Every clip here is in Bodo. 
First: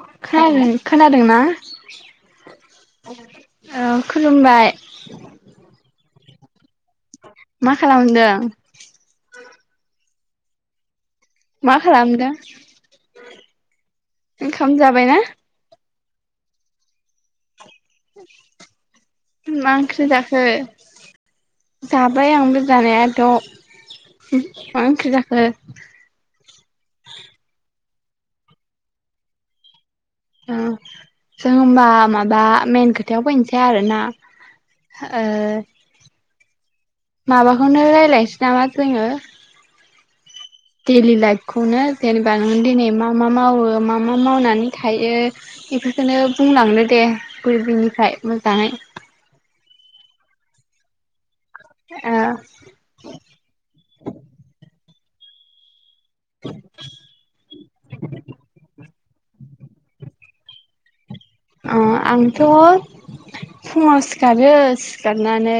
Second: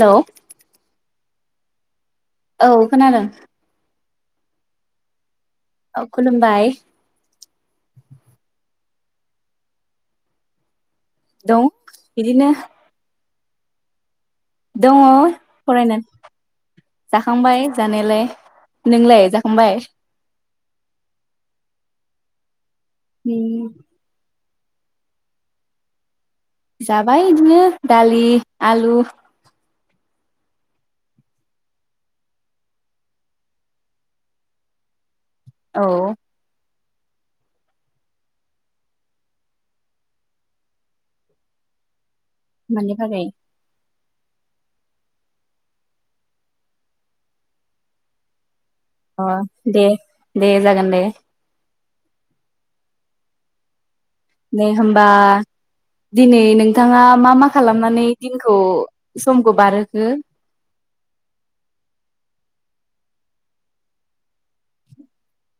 हेलौ दोंना औ खोनादों खुलुमबाय औ खुलुमबाय मा खालामदों दं मा खालामदों बिदिनो ओंखाम दङ जाबायना फरायनानै जाखांबाय जानायालाय नोंलाय मा जाखांबाय? ओंख्रि जाखो जाबाय आंबो जानायाथ' [unintelligible] मा ओंख्रि जाखो? जाबाय इदिनो दालि आलु ओ जों होमबा माबा मेन खोथायाव फैनोसै आरोना ओ औ माबाखौनो रायजलायनोसै नामा जोङो देलि लाइभखौनो जेनेबा नों दिनै मानि मा बागै मा मावो मा मा मावनानै थायो बेफोरखौनो बुंलांनो दे गुदिनिफ्राय मोजाङै अ दे दे जागोन दे ओ दे होमबा दिनै नोंथाङा मा मा खालामनानै दिनखौ समखौ बारहोखो अ आंथ' फुङाव सिखारो सिखारनानै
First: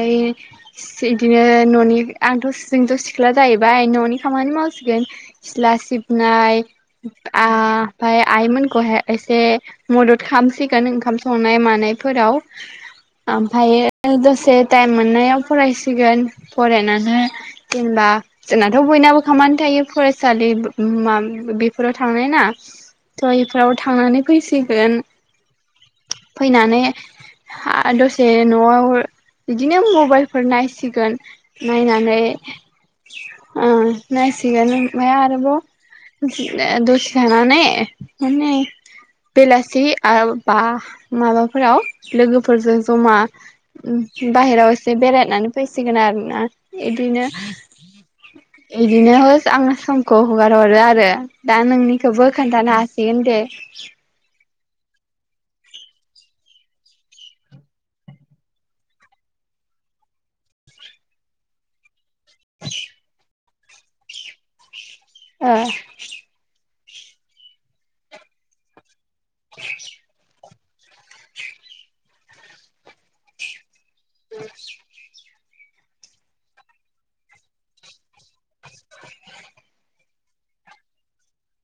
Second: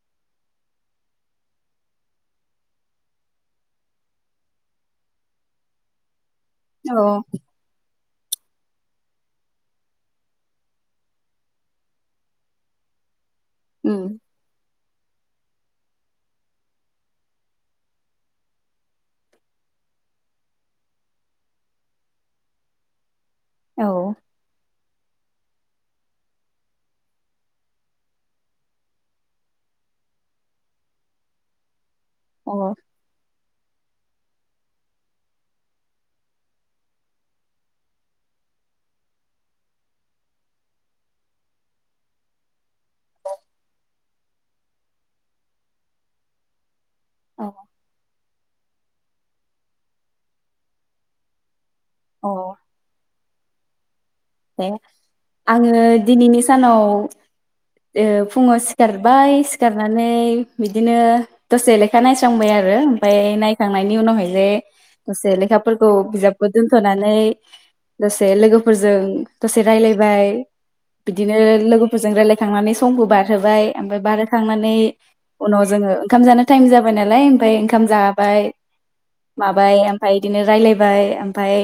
बिदिनो न'नि आंथ' जोंथ' सिख्ला जाहैबाय न'नि खामानि मावसिगोन सिथ्ला सिब नाय औ आ ओमफाय आइमोनखौ एसे मदद खामसि गोन ओंखाम संनाय मानायफोराव उम आमफायो दसे टाइम मोननायाव फरायसिगोन फरायनानै जेनेबा जोंनाथ' बयनाबो खामानि थायो फरायसालि मा बेफोराव थांनाय ना थ इफोराव औ थांनानै फैसिगोन फैनानै दसे हा न'आव बिदिनो मबाइल फोर नायसिगोन नायनानै नै अ ओ नायसिगोन ओमफाय आरोबाव दसे थानानै माने बेलासि आ बा माबाफोराव लोगोफोरजों ज'मा बाहेराव एसे बेरायनानै फैसिगोन आरोना इदिनो अ बिदिनो हो आं समखौ हगार हरो आरो दा नोंनिखौबो अ खोन्थानो हासिगोन दे [inaudible] आङो दिनैनि सानाव ओ फुङाव सिखारबाय सिखारनानै बिदिनो दसेे ले खा नायस्रांबाय आरो ओमफाय नाय थांनायनि उनावहाय जे से ओ लेखाखौ बिजाब ब संनानै दसे लोगोफोरजों दसे रायलायबाय बिदिनो लोगोफोरजों रायजलायखांनानै समखौ बारहोबाय ओमफाय बारा थांनानै उनाव जोङो ओंखाम जानो टाइम जाबाय नालाय ओमफ्राय ओंखाम जाबाय माबाय फाय इदिनो रायलायबाय ओमफाय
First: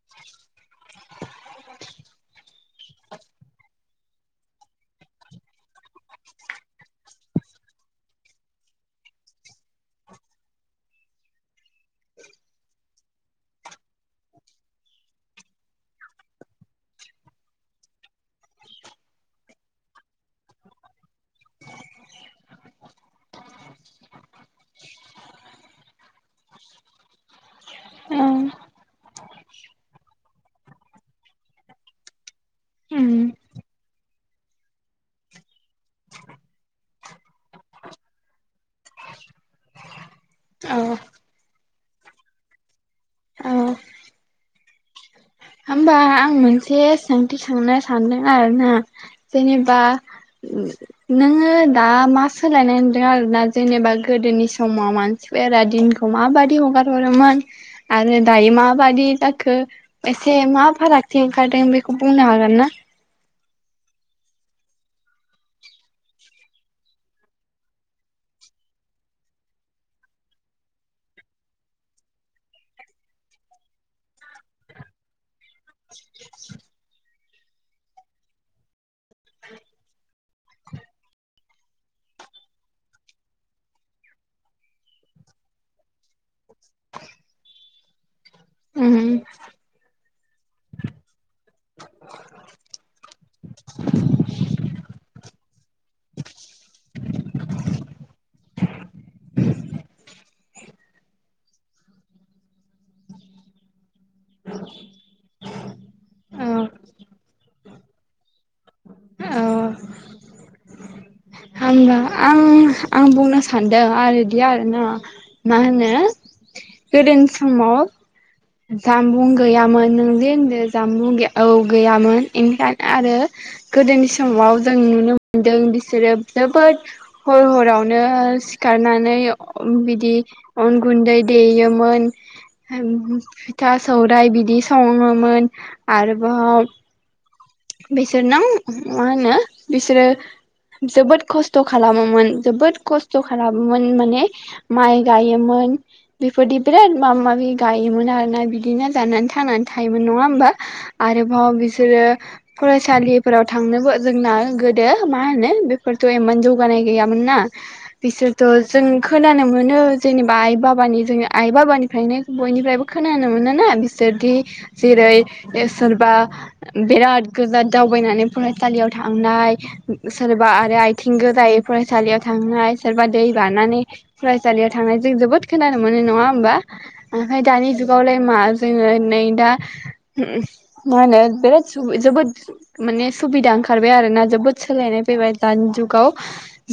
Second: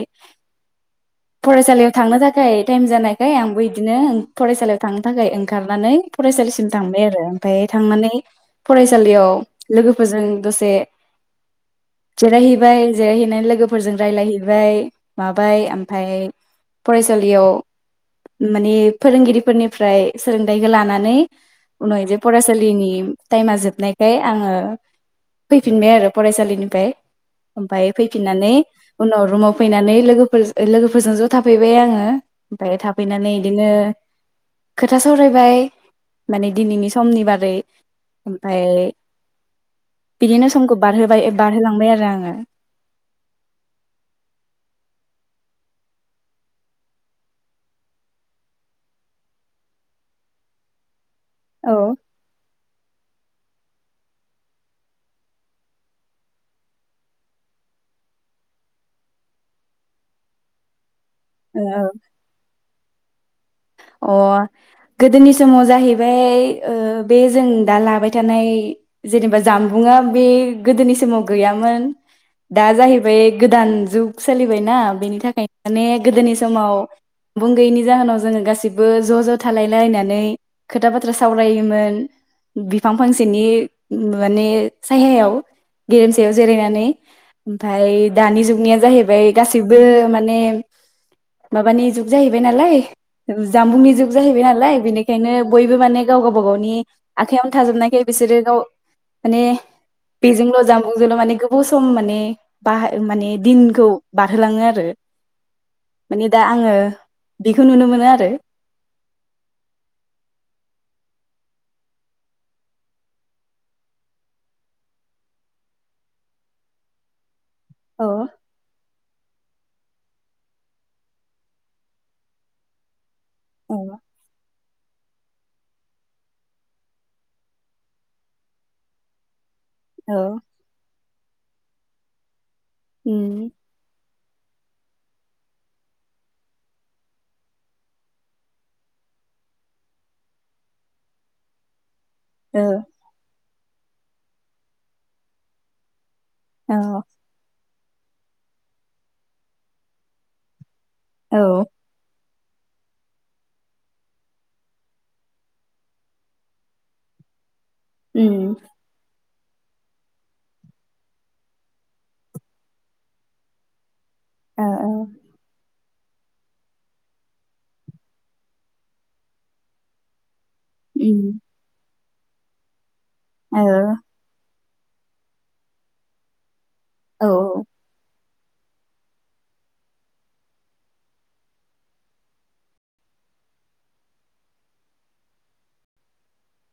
फरायसालियाव थांनो था खाय टाइम जानायखाय आंबो इदिनो फरायसालियाव थांनो थाखाय ओंखारनानै फरायसालिसिम थांबाय आरो ओमफाय थांनानै फरायसालियाव लोगोफोरजों दसे जिरायहैबाय जिरायहैनानै लोगोफोरजों रायलायहैबाय माबाय ओमफाय फरायसा थालियाव माने फोरोंगिरिफोरनिफ्राय सोलोंथाइखो लानानै उनाव जे फरायसालिनि टाइमा जोबनायखाय आङो फैफिनबाय आरो फरायसालिनिफाय ओमफाय औ फैफिननानै उनाव रुमाव फैनानै लोगोफोर लोगोफोरजों ज' थाफैबाय आङो ङो ओमफाय उम थाफैनानै इदिनो खोथा सरायबाय माने दिनैनि समनि बारै ओमफाय बिदिनो समखौ औ बारहोबाय बारहोलांबाय आरो, रा आङो औ होनबा आं मोनसे सोंथि सोंनो सानदों आरो ना जेनेबा नोङो औ दा मा सोलायनाय मोनदों? आरो ना, जेनेबा गोदोनि समाव मानसिफोरा दिनखौ माबादि हगार हरोमोन आरो दायो माबादि जाखो एसे मा फाराग थि ओंखारदों बेखौ बुंनो हागोन ना? अ गोदोनि समाव जाहैबाय ओ बे जों दा लाबाय थानाय जेनेबा जामबुंआ बे गोदोनि समाव गैयामोन। दा जाहैबाय गोदान जुग सोलिबायना बिनि थाखाय माने गोदोनि समाव बुं‌ गैयैनि जाहोनाव जोङो गास सिबो ज' ज' थालायलायनानै खोथा बाथ्रा सावरायोमोन बिफां फांसेनि माने साहायाव गेरेमसायाव जिरायनानै ओमफाय दानि जुगनिया उम जाहैबाय गासैबो माने [unintelligible] माबानि जुग जाहैबाय नालाय जामबुंनि जुग जाहैबाय नालाय बेनिखायनो बयबो माने गाव गावबा गावनि आखायावनो थाजोबनायखाय बिसोरो गाव माने बेजोंल' जामबुंजोंल' माने गोबाव सम माने बाहाय माने दिनखौ बारहोलाङो आरो माने दा औ आङो बि खौ नुनो मोनो आर रो औ होनबा आं आं बुंनो सानदों आरोदि आरो ना मा होनो गोदो समाव औ जामबुं गैयामोन नों जे होनदो जामुं औ गैयामोन इनफेक आरो औ गोदोनि समाव जों नुनो मोनो मोनदों बिसोरो जोबोद हर हरावनो सिखारनानै बिदि औ अन गुन्दै देयोमोन। ओम फिथा सौराय बिदि सङोमोन आरोभाव बिसोर नों मा होनो बिसोरो जोबोद खस्थ' खालाम मोन औ जोबोद खस्थ' खालामो मोन माने माइ गायोमोन बेफोरदि बिराद माबा माबि गाय इ मोन आरोना बिदिनो जानानै थांनानै थायोमोन नङा होमबा औ आरोबाव बिसोरो फरायसालिफोराव थांनोबो जोंना गोदो मा होनो बेफोरथ' इमान जौगानाय गैयामोन ना बिसोरथ' उम जों खोनानो मोनो जेनेबा आइ बाबानि जोंनि आइ बाबानिफ्रायनो बयनिफ्रायबो खोनानो मोन ना बिस जदि ओ ओ जेरै सोरबा बेराद गोजा दावबायनानै फरायसालियाव थांनाय सोर बा आरो आथिं उम गोजायै सालियाव थांनाय सोरबा दै बारनानै फरायसालियाव थांनायजों जोबोद खोनानो मोनो नङा होनोमबा? ओ ओमफाय औ दानि जुगावलाय मा जोङो नै दा उम मा होनो बिराद सुबि जोबोद माने सुबिदा ओंखारबाय आरोना जोबोद सोलायनाय फैबाय दानि जुगाव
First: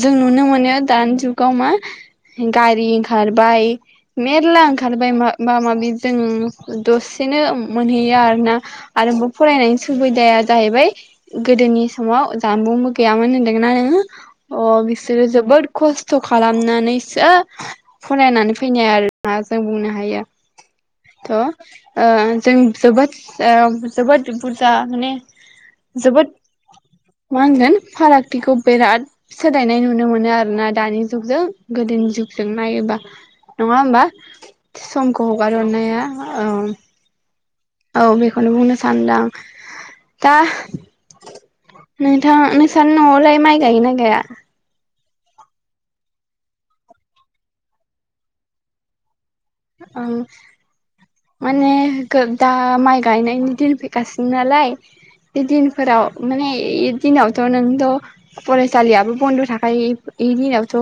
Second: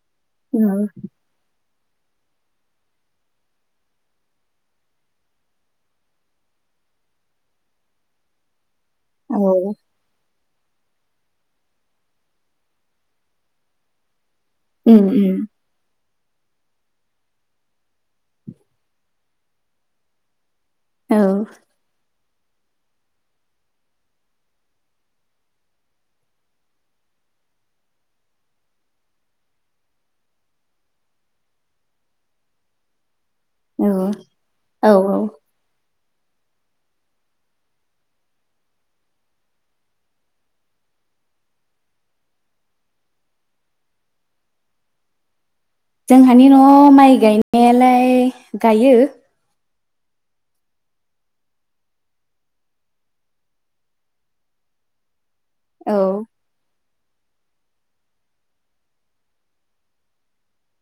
जों नुनो मोनो दानि जुगाव मा गारि ओंखारबाय मेर्ला ओंखारबाय मा मा माबि जों दसेनो मोनहैयो आरो ना आरोबाव औ फरायनायनि सुबिदाया जाहैबाय गोदोनि समाव जानबुंबो गैयामोन होनदोंना नोङो अ उम बिसोर उम जोबद खस खस्थ' खालामनानैसो फनायनानै फैनाय आरोना जों बुंनो हायो। औ थ ओ जों जोबोद ओ जोबोद जा माने जोबोद मा होनगोन फारागथिखौ बिराद सोलायनाय नुनो मोनो आरोना दानि जुगजों गोदोनि जुगजों नायोबा। नङा औ होमबा औ समखौ हगार हरनाया? औ औ बेखौनो बुंनो सानदों आं दा नोंथां नोंसानि न'आवलाय माइ गायोना गाया? जोंहानि न'आव माइ गायनायालाय गायो ओं माने गो दा माइ गायनायनि दिन फैगासिनो नालाय दिनफोराव औ माने दिनावथ' नोंथ' फरायसालियाबो बन्द' थाखायो ए दिनावथ'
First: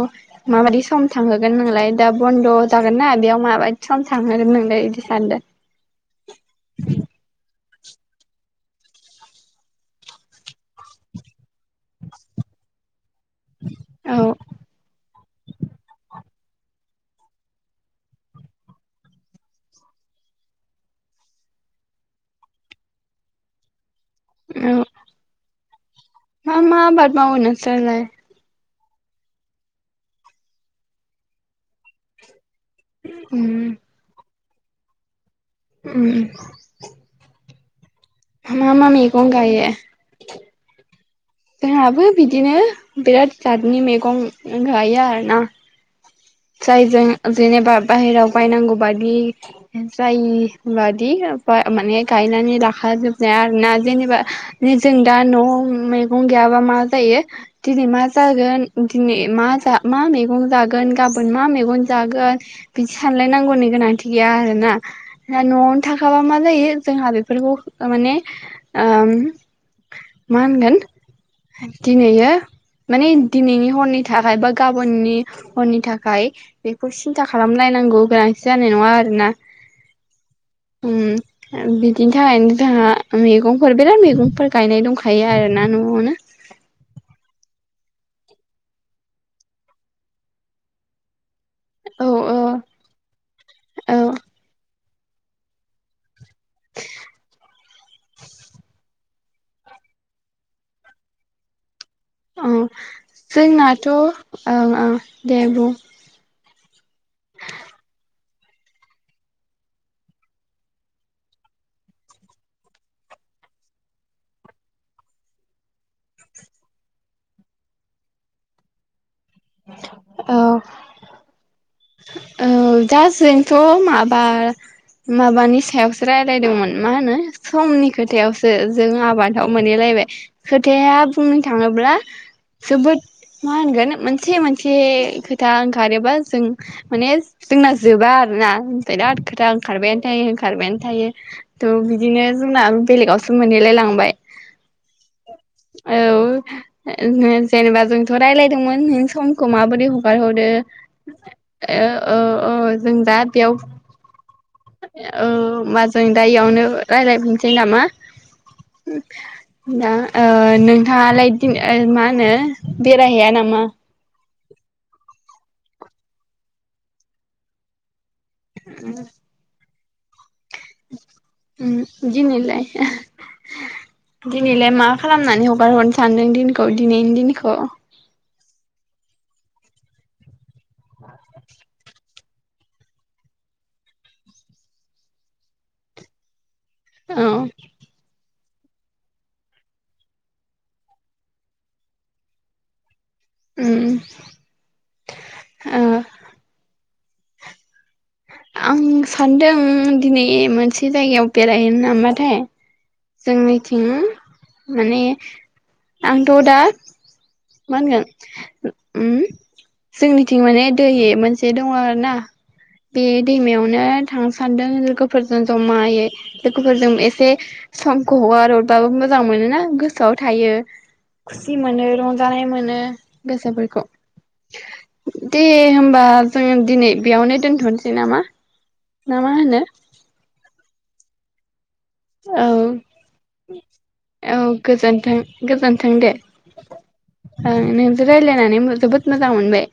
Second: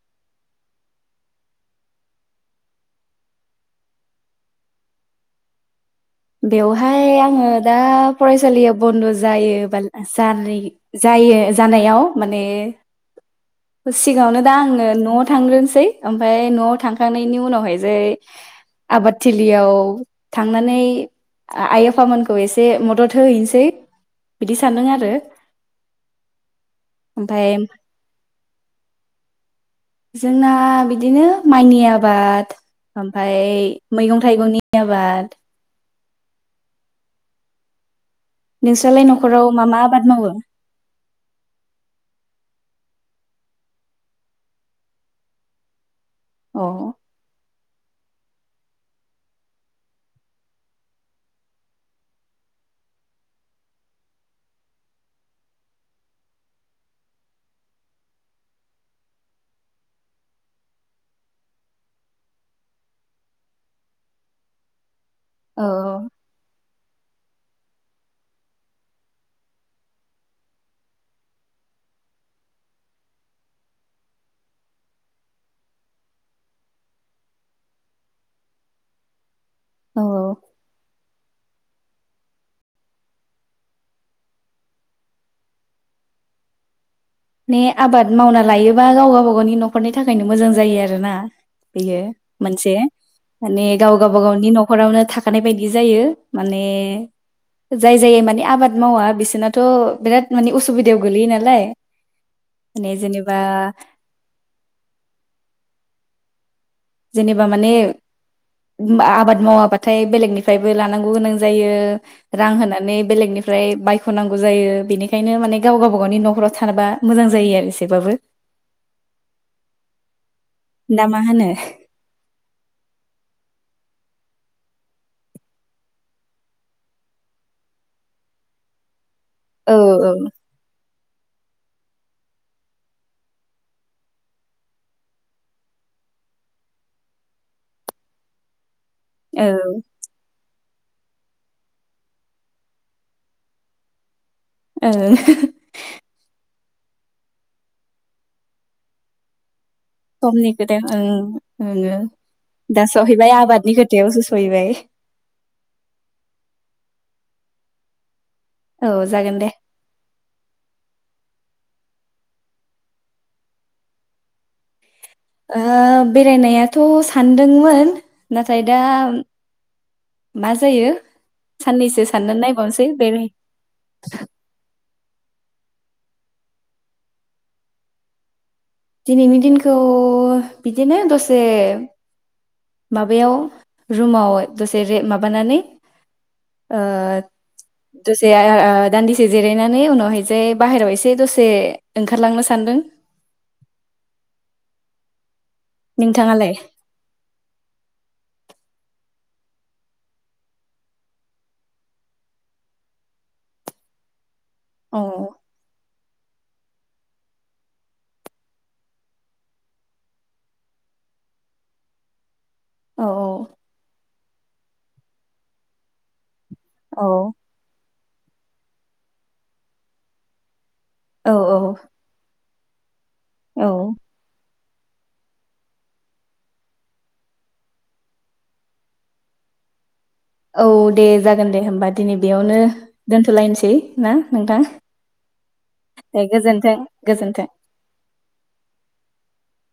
माबायदि सम थांहोगोन नोंलाय दा बन्द' जागोनना बेयाव माबायदि सम थांहोगोन नोंलाय बिदि? सानदो बेवहाय आङो दा फरायसालिया बन्द' जायो बा [unintelligible] जायो जानायाव माने औ सिगाङावनो दा आङो न थांग्रोनोसै ओमफ्राय न'आव थांखांनायनि उनावहाय जे आबादथिलियाव थांनानै आइ आफामोनखौ एसे मदद होहैनोसै। बिदि औ सानदों आरो मा मा आबाद मावो ओमफ्राय नोंसोरलाय जोंना बिदिनो माइनि आबाद ओमफाय उम मैगं थाइगंनि। आबाद उम मा मा नोंस्रालाय मैगं न'खराव मा गायो मा आबाद मावो? जोंहाबो बिदिनो बिराद जादनि मैगं गायो आरोना अ जाइ जों जेनबा बाहेरायाव बायनांगौ बादि जाय बादि माने गायनानै लाखाजोबनाय आरोना जेनेबा जों दा न' मैगं गैयाबा मा जायो दिनै मा जागोन दिनै मा मा मैगं जागोन गाबोन मा मैगं जागोन बिदि सानलायनांगौनि गोनांथि गैया आरोना दा औ न'आवनो थाखाबा मा जायो जोंहा बेफोरखौ माने ओ मा होनगोन दिनैयो माने दिनैनि हरनि थाखाय बा गाबोननि हरनि थाखाय बेखौ सिन्था खालामलायनांगौ गोनांथि जानाय नङा आरोना औ औ ओम बिदिनि थाखायनो जोंहा मैगंफोर बिराद मैगंफोर गायनाय दंखायो आरोना न'आव न'आवनो माने आबाद मावना लायोबा गाव गावबा गावनि न'खरनि थाखायनो मोजां जायो आरो ना बेयो औ औ मोनसे माने गाव औ गावबा गावनि न'खरावनो थाखानाय बायदि जायो माने जाय जाय माने आबाद मावा बिसोरनाथ' बिराद माने असुबिदायाव गोलैयो नालाय औ माने जेनेबा जोंनाथ' ओं ओं दे बुं जेनेबा माने आबाद मावाबाथाय बेलेगनिफ्रायबो लानांगौ गोनां जायो रां होनानै बेलेगनिफ्राय बायख'नांगौ जायो बेनिखायनो माने गाव गावबा गावनि न'खराव थाबा मोजां जायो आरो एसेबाबो [inaudible] औ ना मा होनो औ दा जोंथ' मा बा माबानि सायावसो रायलायदोंमोन मा होनो समनि खोथायावसो जों आबाद औ मोनहैलायबाय खोथाया बुंनो थाङोब्ला जोबोद मा होनगोन मोन मोनसे मोनसे खोथा ओंखारोबा जों माने जोंना जोबा आरोना बिराद औ खोथा ओंखारबायानो थायो खारबायानो थायो थ' बिदिनो जोंना बेलेगावसो मोनहैलाय लांबाय औ अ जेनेबा जोंथ' रायलायदोंमोन नों समखौ माबो रै हगार हरो समनि खोथाया ओं नोङो ओ औ औ जों दा सहैबाय बेयाव आबादनि खोथायावसो सहैबाय ओ मा जों दा इयावनो रायलायफिन सै नामा औ उ जागोन दे दा ओ नोंथाङालाय इदिनो मा होनो बेरायहैया नामा?? ओह बेरायनायाथ' सानदोंमोन नाथाय दा मा जायो उम साननैसो सानना दिनैलाय नायबावनोसै बेनि दिनैलाय मा खालामनानै हगार हरनो सानदों दिनखौ दिनैनि दिनखौ दिनैनि दिनखौ बिदिनो दसे माबायाव रुमाव दसेे रे माबानानै आ औ [unintelligible] ओ ओ दानदिसे जिरायनानै उनावहायजाय बाहेरायाव एसे दसे ओंखारलांनो सानदों। उम। ओ नोंथाङालाय? आं सानदों दिनै मोनसे जायगायाव बेरायहैनो नामाथाय जोंनिथिं औ माने आंथ' दा मा होनगोन उम जोंनिथिं माने दै मोनसे दङ आरो ना औ बे दैमायावनो थांनो सानदों लोगोफोरजों ज'मायै लोगोफोरजों औ एसे समखौ हगाररबाबो मोजां मोनोना गोसोआव थायो औ खुसि औ मोनो रंजानाय मोन [unintelligible] गोसोफोरखौ औ दे होमबा जोंङो दिनै बेयावनो दोनथ'नोसै नामा ना मा होनो? औ दे जागोन दे होमबा दिनै औ बेयावनो दोनथ'लायनोसै ना औ नोंथां गोजोनथों गोजोनथों दे गोजोन्थों गोजोन्थों ओं नोंजों रायज्लायनानै जोबोद मोजां मोनबाय।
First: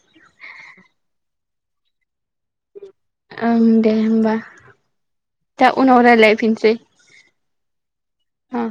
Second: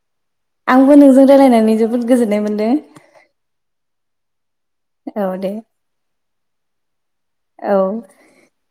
आंबो नोंजों रायलायनानै जोब बहुत गोजोन [unintelligible] ओं दे होमबा औ दे दा उनाव रायजलायफिनसै औ अ